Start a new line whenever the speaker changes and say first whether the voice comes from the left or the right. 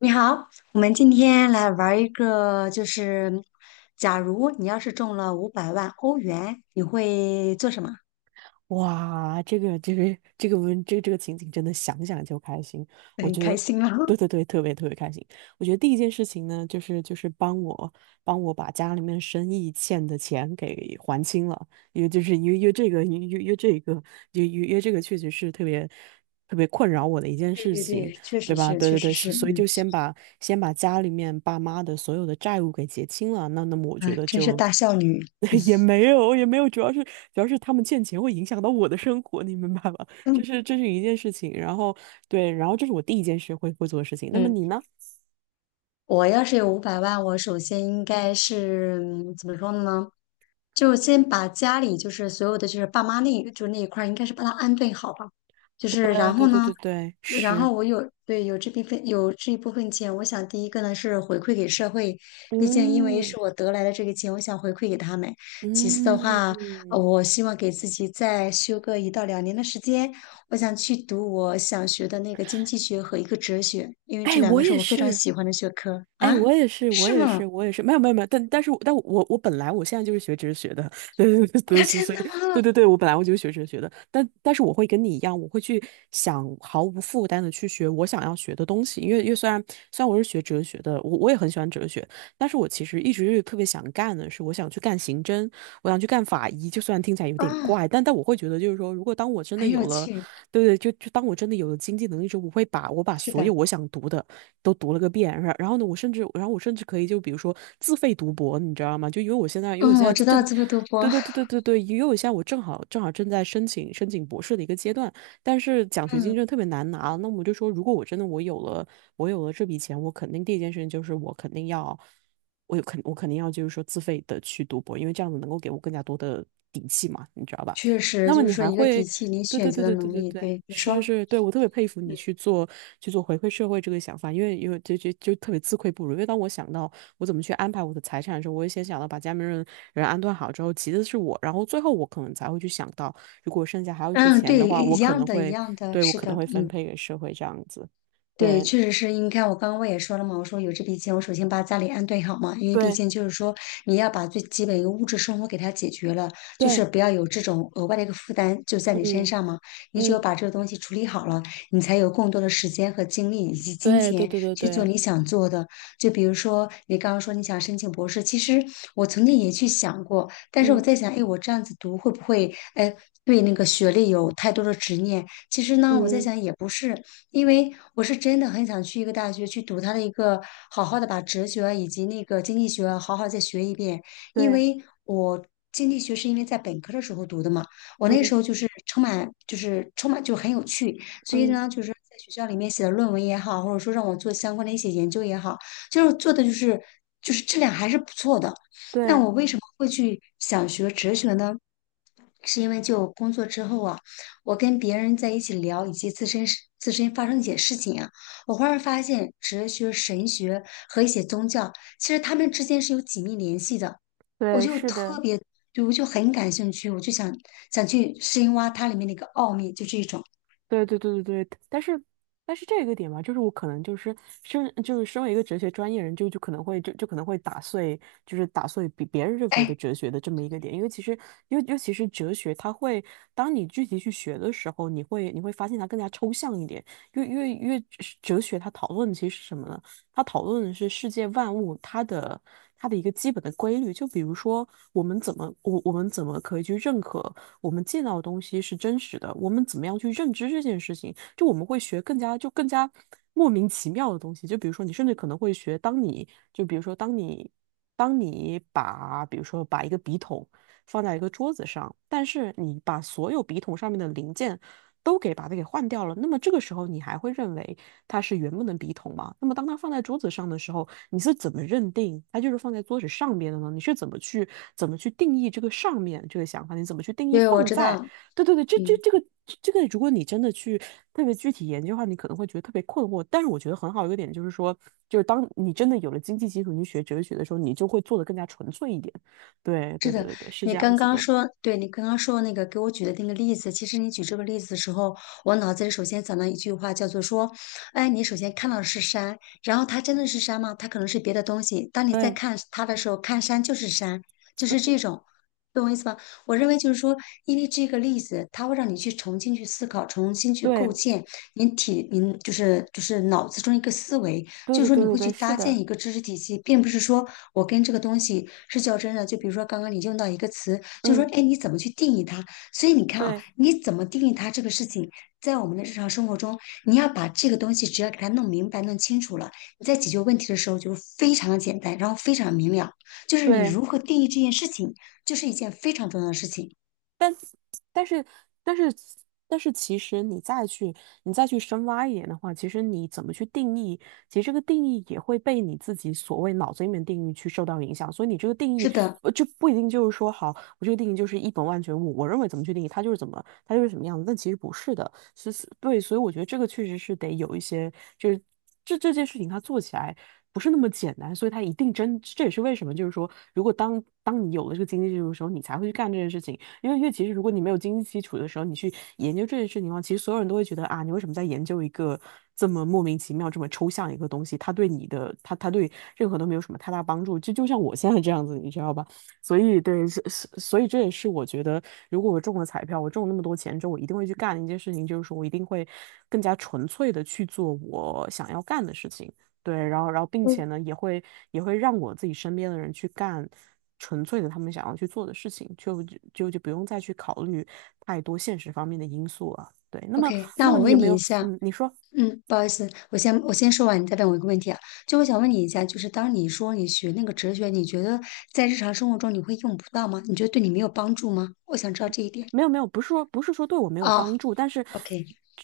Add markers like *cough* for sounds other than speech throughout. left: 你好，我们今天来玩一个，就是假如你要是中了500万欧元，你会做什么？
right: 哇，这个这个这个文这个这个情景真的想想就开心。我
left: 很
right: 觉得
left: 开
right: 我，
left: 心了。
right: 对对
left: *laughs*
right: 对，特别特别开心。我觉得第一件事情呢，就是帮我把家里面生意欠的钱给还清了，因为就是因为因为这个因为因为这个因为因为这个确实是特别特别困扰我的一件
left: 对
right: 事
left: 对
right: 情，
left: 对，确
right: 对
left: 实
right: 吧？
left: 是，
right: 对
left: 确
right: 对对，
left: 实
right: 所
left: 是，
right: 所以
left: 嗯。
right: 就先把家里面爸妈的所有的债务给结清了。那那么我觉
left: 哎，
right: 得
left: 真是
right: 就
left: 大孝女。
right: *laughs* 也没有也没有，主要是他们欠钱会影响到我的生活，你明白吧？*laughs* 这
left: 嗯
right: 是这是一件事情。然后对，然后这是我第一件事会做的事情。那么
left: 嗯，
right: 你呢？
left: 我要是有五百万，我首先应该是怎么说呢？就先把家里就是所有的就是爸妈那一块儿，应该是把它安顿好吧。就是然
right: 对
left: 后
right: 对对
left: 呢，
right: 对对，
left: 然
right: 是，
left: 后我有对有这部分有这一部分钱，我想第一个呢是回馈给社会。毕竟因为
right: 嗯
left: 是我得来的这个钱，我想回馈给他们。其次的话，
right: 嗯，
left: 我希望给自己再休个1到2年的时间，我想去读我想学的那个经济学和一个哲学，因为这
right: 哎，
left: 两
right: 我
left: 个是
right: 也
left: 我非常
right: 是，
left: 喜欢的学科
right: 哎，
left: 啊。
right: 我也是，我
left: 是
right: 也
left: 吗？
right: 是，我也是，没有没有没有，但是我但我我本来我现在就是学哲学的。*laughs* 对对对对，
left: 啊，
right: 所
left: 真
right: 以
left: 的
right: 对
left: 吗？
right: 对对，我本来就是学哲学的，但是我会跟你一样，我会去想毫无负担的去学我想要学的东西。因为虽然我是学哲学的，我也很喜欢哲学，但是我其实一直特别想干的是，我想去干刑侦，我想去干法医。就虽然听起来有点
left: 啊，
right: 怪，但我会觉得就是说，如果当我真的
left: 很
right: 有
left: 有
right: 了。
left: 趣。
right: 对对，就当我真的有了经济能力之后，我会把
left: 是
right: 所有
left: 的，
right: 我想读的都读了个遍。然后呢，我甚至可以就比如说自费读博，你知道吗？就因为我现在因为我
left: 嗯，
right: 现在
left: 我知道
right: 正，
left: 这么多
right: 对
left: 博。
right: 对对对对对，因为我现在我正好正好正在申请申请博士的一个阶段，但是奖学金真
left: 嗯，
right: 的特别难拿。那我就说，如果我真的我有了我有了这笔钱，我肯定第一件事情就是我肯定要。我肯定要就是说自费的去读博，因为这样子能够给我更加多的底气嘛，你知道吧？
left: 确
right: 那
left: 实
right: 么
left: 就是
right: 你
left: 说
right: 还
left: 一个底
right: 会，
left: 气，你
right: 对
left: 选
right: 对
left: 择
right: 对
left: 的
right: 对对
left: 能
right: 对
left: 力。
right: 对，
left: 对，你
right: 是是
left: 说。
right: 是。对我特别佩服你去做回馈社会这个想法，因为就特别自愧不如。因为当我想到我怎么去安排我的财产的时候，我也先想到把家里面人安顿好之后，其次是我，然后最后我可能才会去想到，如果剩下还有一些
left: 嗯，
right: 钱的
left: 对，
right: 话，我
left: 一
right: 可
left: 样
right: 能
left: 的，一
right: 会，
left: 样的，
right: 对，我
left: 是
right: 可能
left: 的，
right: 会分
left: 嗯。
right: 配给社会这样子。
left: 对，
right: 对
left: 确实是因为你看，我刚刚我也说了嘛，我说有这笔钱，我首先把家里安顿好嘛，因为毕
right: 对
left: 竟就是说，你要把最基本一个物质生活给它解决了，就是
right: 对，
left: 不要有这种额外的一个负担就在你身
right: 嗯
left: 上嘛。你只有
right: 嗯，
left: 把这个东西处理好了，你才有更多的时间和精力以及金
right: 对对
left: 钱
right: 对对
left: 去做
right: 对，
left: 你想做的。就比如说你刚刚说你想申请博士，其实我曾经也去想过，但是我
right: 嗯
left: 在想，哎，我这样子读会不会，哎，对那个学历有太多的执念？其实呢，我在
right: 嗯
left: 想也不是。因为我是真的很想去一个大学去读它的一个，好好的把哲学啊以及那个经济学啊好好再学一遍。因
right: 对，
left: 为我经济学是因为在本科的时候读的嘛，我那时
right: 嗯
left: 候就是充满就很有趣，所以
right: 嗯
left: 呢就是在学校里面写的论文也好，或者说让我做相关的一些研究也好，就是做的就是质量还是不错的。那
right: 对
left: 我为什么会去想学哲学呢？是因为就工作之后啊，我跟别人在一起聊以及自身发生一些事情啊，我忽然发现哲学、神学和一些宗教，其实他们之间是有紧密联系的。我
right: 对，
left: 就
right: 是
left: 特
right: 的。
left: 别，就我就很感兴趣，我就想去深挖它里面的一个奥秘，就这一种。
right: 对对对对对，但是这个点吧，就是我可能就是身就是身为一个哲学专业人，就就可能会就就可能会打碎，就是打碎比别人认为的
left: 哎，
right: 哲学的这么一个点。因为其实尤其是哲学，它会当你具体去学的时候，你会发现它更加抽象一点。因为哲学它讨论的其实是什么呢？它讨论的是世界万物它的一个基本的规律，就比如说我们怎么可以去认可。我们见到的东西是真实的，我们怎么样去认知这件事情，就我们会学更加莫名其妙的东西，就比如说你甚至可能会学，当你就比如说当你当你把比如说把一个笔筒放在一个桌子上，但是你把所有笔筒上面的零件都给把它给换掉了，那么这个时候你还会认为它是原本的笔筒吗？那么当它放在桌子上的时候，你是怎么认定它就是放在桌子上面的呢？你是怎么去定义这个上面这个想法？你怎么去定义
left: 对，我
right: 放
left: 知
right: 在？
left: 道，
right: 对对对，这这
left: 嗯。
right: 这个这个，如果你真的去特别具体研究的话，你可能会觉得特别困惑。但是我觉得很好一个点就是说，就是当你真的有了经济基础，你学哲学的时候，你就会做得更加纯粹一点。对对
left: 是
right: 对
left: 的，
right: 对对，是这
left: 你
right: 样
left: 刚
right: 子
left: 刚
right: 的。
left: 说，对你刚刚说那个给我举的那个例子，其实你举这个例子的时候，我脑子里首先想到一句话，叫做说，哎，你首先看到的是山，然后它真的是山吗？它可能是别的东西。当你在
right: 对
left: 看它的时候，看山就是山，就是这种，懂我意思吧？我认为就是说，因为这个例子，它会让你去重新去思考，重新去构
right: 对
left: 建你就是脑子中一个思维，
right: 对
left: 就
right: 对
left: 是说
right: 对
left: 你
right: 对
left: 会去
right: 对，是
left: 搭建
right: 的，
left: 一个知识体系，并不是说我跟这个东西是较真的。就比如说刚刚你用到一个词，就说
right: 嗯，
left: 哎，你怎么去定义它？所以你看啊，
right: 对
left: 你怎么定义它这个事情，在我们的日常生活中，你要把这个东西只要给它弄明白、弄清楚了，你在解决问题的时候就是非常的简单，然后非常明了。就是你
right: 对。
left: 如何定义这件事情，就是一件非常重要的事情。
right: 但但是但是但是，其实你再去深挖一点的话，其实你怎么去定义，其实这个定义也会被你自己所谓脑子里面定义去受到影响。所以你这个定
left: 是
right: 义
left: 的，
right: 就不一定就是说，好，我这个定义就是一本万卷物，我认为怎么去定义它就是怎么它就是什么样子，但其实不是的。是是，对，所以我觉得这个确实是得有一些，就是这件事情它做起来。不是那么简单，所以它一定真，这也是为什么，就是说，如果当你有了这个经济基础的时候，你才会去干这件事情。因为其实如果你没有经济基础的时候，你去研究这件事情的话，其实所有人都会觉得啊，你为什么在研究一个这么莫名其妙、这么抽象一个东西？它对你的，它对任何都没有什么太大帮助。就像我现在这样子，你知道吧？所以对，所以这也是我觉得，如果我中了彩票，我中了那么多钱之后，我一定会去干的一件事情，就是说我一定会更加纯粹的去做我想要干的事情。对，然后并且
left: 嗯
right: 呢，也会让我自己身边的人去干纯粹的他们想要去做的事情，就不用再去考虑太多现实方面的因素了。对，那么
left: ，OK。那我
right: 你有
left: 问
right: 没
left: 你一
right: 有，
left: 下，
right: 你说。
left: 嗯，不好意思，我先说完，你再问我一个问题啊。就我想问你一下，就是当你说你学那个哲学，你觉得在日常生活中你会用不到吗？你觉得对你没有帮助吗？我想知道这一点。
right: 没有没有，不是说对我没有
left: 啊。
right: 帮助，但是
left: o k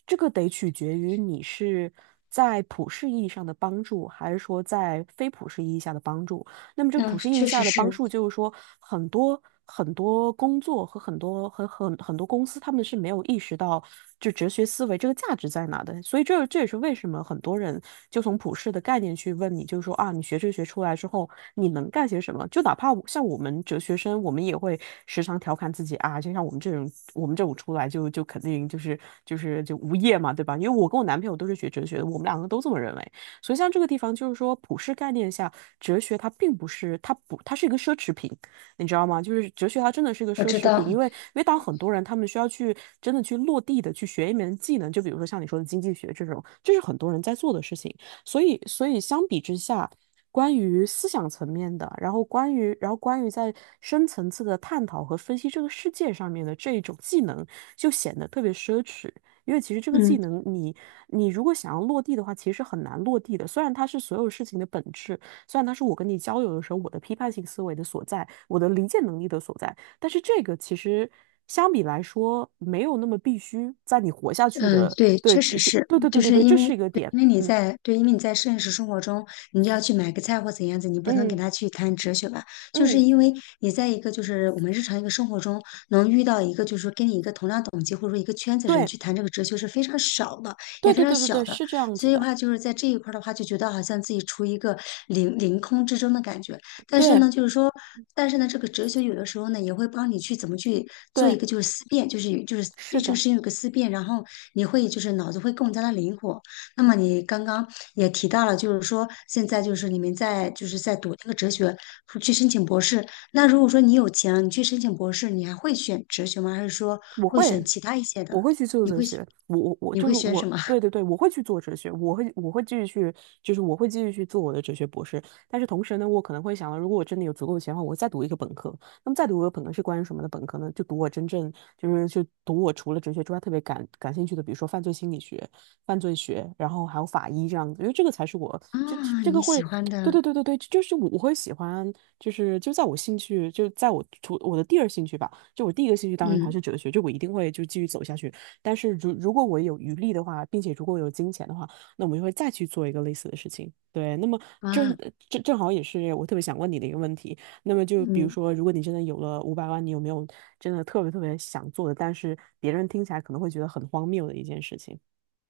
right: 这个得取决于你是在普世意义上的帮助，还是说在非普世意义下的帮助。那么这个
left: 那
right: 普世意义
left: 确实
right: 下的帮
left: 是，
right: 助，就是说很多很多工作和很多公司，他们是没有意识到就哲学思维这个价值在哪的。所以这也是为什么很多人就从普世的概念去问你，就是说啊，你学哲学出来之后，你能干些什么？就哪怕像我们哲学生，我们也会时常调侃自己啊，就像我们这种出来就肯定就是无业嘛，对吧？因为我跟我男朋友都是学哲学的，我们两个都这么认为。所以像这个地方，就是说普世概念下，哲学它并不是，它不，它是一个奢侈品，你知道吗？就是哲学它真的是一个
left: 我
right: 奢
left: 知
right: 侈品，
left: 道。
right: 因为当很多人他们需要去真的去落地的去学一门技能，就比如说像你说的经济学这种，这是很多人在做的事情。所以相比之下。关于思想层面的，然后关于，在深层次的探讨和分析这个世界上面的这一种技能，就显得特别奢侈。因为其实这个技
left: 嗯，
right: 能你如果想要落地的话，其实很难落地的。虽然它是所有事情的本质，虽然它是我跟你交流的时候我的批判性思维的所在，我的理解能力的所在，但是这个其实相比来说没有那么必须在你活下去
left: 嗯，
right: 的。
left: 对，
right: 对，
left: 确实是，
right: 对对对对对，这是一个点。嗯
left: 因为你在现实生活中，你要去买个菜或怎样子，你不能跟
right: 嗯
left: 他去谈哲学吧，就是
right: 嗯，
left: 因为你在一个就是我们日常一个生活中能遇到一个就是说跟你一个同样等级或者说一个圈子人
right: 对
left: 去谈这个哲学是非常少的，也
right: 对
left: 非
right: 对
left: 常
right: 对对
left: 小
right: 对，
left: 的，
right: 是这样
left: 所
right: 子
left: 以的
right: 的。
left: 话就是在这一块儿的话，就觉得好像自己处于一个凌空之中的感觉。但是
right: 对
left: 呢，就是说，但是呢，这个哲学有的时候呢，也会帮你去怎么去做一
right: 对，
left: 个就是思辨，就是有就是
right: 是
left: 对这个
right: 的，
left: 事情有个思辨，然后你会就是脑子会更加的灵活。那么你刚刚也提到了，就是说现在就是你们在就是在读那个哲学，去申请博士。那如果说你有钱了，你去申请博士，你还会选哲学吗？还是说
right: 我
left: 会选
right: 会。
left: 其他一些的？
right: 我会去做
left: 你
right: 哲
left: 会
right: 学，我我我
left: 你
right: 就
left: 会
right: 是
left: 选
right: 我，
left: 什么
right: 对对对，我会去做哲学，我会继续去，就是我会继续去做我的哲学博士。但是同时呢，我可能会想到，如果我真的有足够的钱的话，我会再读一个本科。那么再读一个本科是关于什么的本科呢？就读我真正就是就读我除了哲学之外特别感兴趣的，比如说犯罪心理学、犯罪学，然后还有法医这样子，因为这个才是我
left: *laughs*
right: 这这
left: 啊？
right: 这个
left: 你喜
right: 会。
left: 欢
right: 对
left: 的，
right: 对对对对，就是我会喜欢，就是就在我的第二兴趣吧。就我第一个兴趣当然还
left: 嗯
right: 是哲学，就我一定会就继续走下去。但是如果我有余力的话，并且如果有金钱的话，那我们就会再去做一个类似的事情。对，那么正
left: 啊，
right: 正好也是我特别想问你的一个问题。那么就比如
left: 嗯。
right: 说，如果你真的有了500万，你有没有真的特别特别想做的，但是别人听起来可能会觉得很荒谬的一件事情？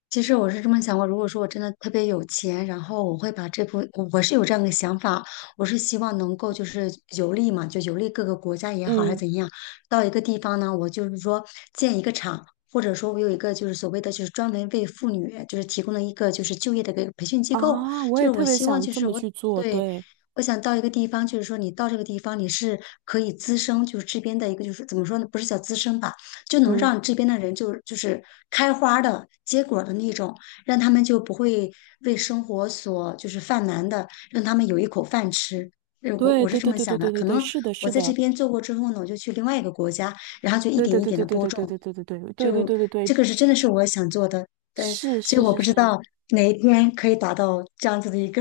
left: 其实我是这么想过，如果说我真的特别有钱，然后我会把这部，我是有这样的想法，我是希望能够就是游历嘛，就游历各个国家也好，还是
right: 嗯，
left: 怎样，到一个地方呢，我就是说建一个厂，或者说我有一个就是所谓的就是专门为妇女就是提供的一个就是就业的一个培训机构，
right: 啊，我
left: 就
right: 也
left: 是
right: 特
left: 我
right: 别
left: 希望
right: 想
left: 就
right: 这
left: 是
right: 么
left: 我
right: 去做，
left: 对。
right: 对，
left: 我想到一个地方，就是说你到这个地方，你是可以滋生，就是这边的一个，就是怎么说呢？不是叫滋生吧，就能
right: 嗯，
left: 让这边的人就是开花的结果的那种，让他们就不会为生活所就是犯难的，让他们有一口饭吃。我
right: 对
left: 我是
right: 对
left: 这
right: 对
left: 么
right: 对对
left: 想的，
right: 对对
left: 可
right: 对，
left: 能
right: 是的，
left: 我
right: 是
left: 在这
right: 的，
left: 边做过之后呢，我就去另外一个国家，然后就一
right: 对
left: 点
right: 对
left: 一
right: 对
left: 点
right: 对
left: 的
right: 对
left: 播
right: 对对对对
left: 种，
right: 对对对对
left: 就
right: 对对对，
left: 这个是真的是我想做的，但
right: 是
left: 所以
right: 是
left: 我
right: 是
left: 不知
right: 是，
left: 道哪一天可以达到这样子的一个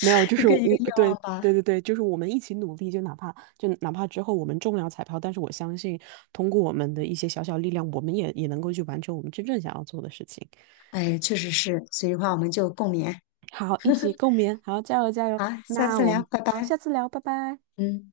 right: 没有，就
left: 一
right: 是
left: 个
right: 我，
left: 一个愿
right: 对
left: 望吧。
right: 对对对，就是我们一起努力，就哪怕之后我们中不了彩票，但是我相信通过我们的一些小小力量，我们也能够去完成我们真正想要做的事情。
left: 哎，确实是，所以的话我们就共勉
right: 好，一起共勉，好，加油加油！
left: 啊，下
right: 那
left: 次
right: 我
left: 聊，
right: 们
left: 拜
right: 好，
left: 拜，
right: 下次聊，拜拜。
left: 嗯。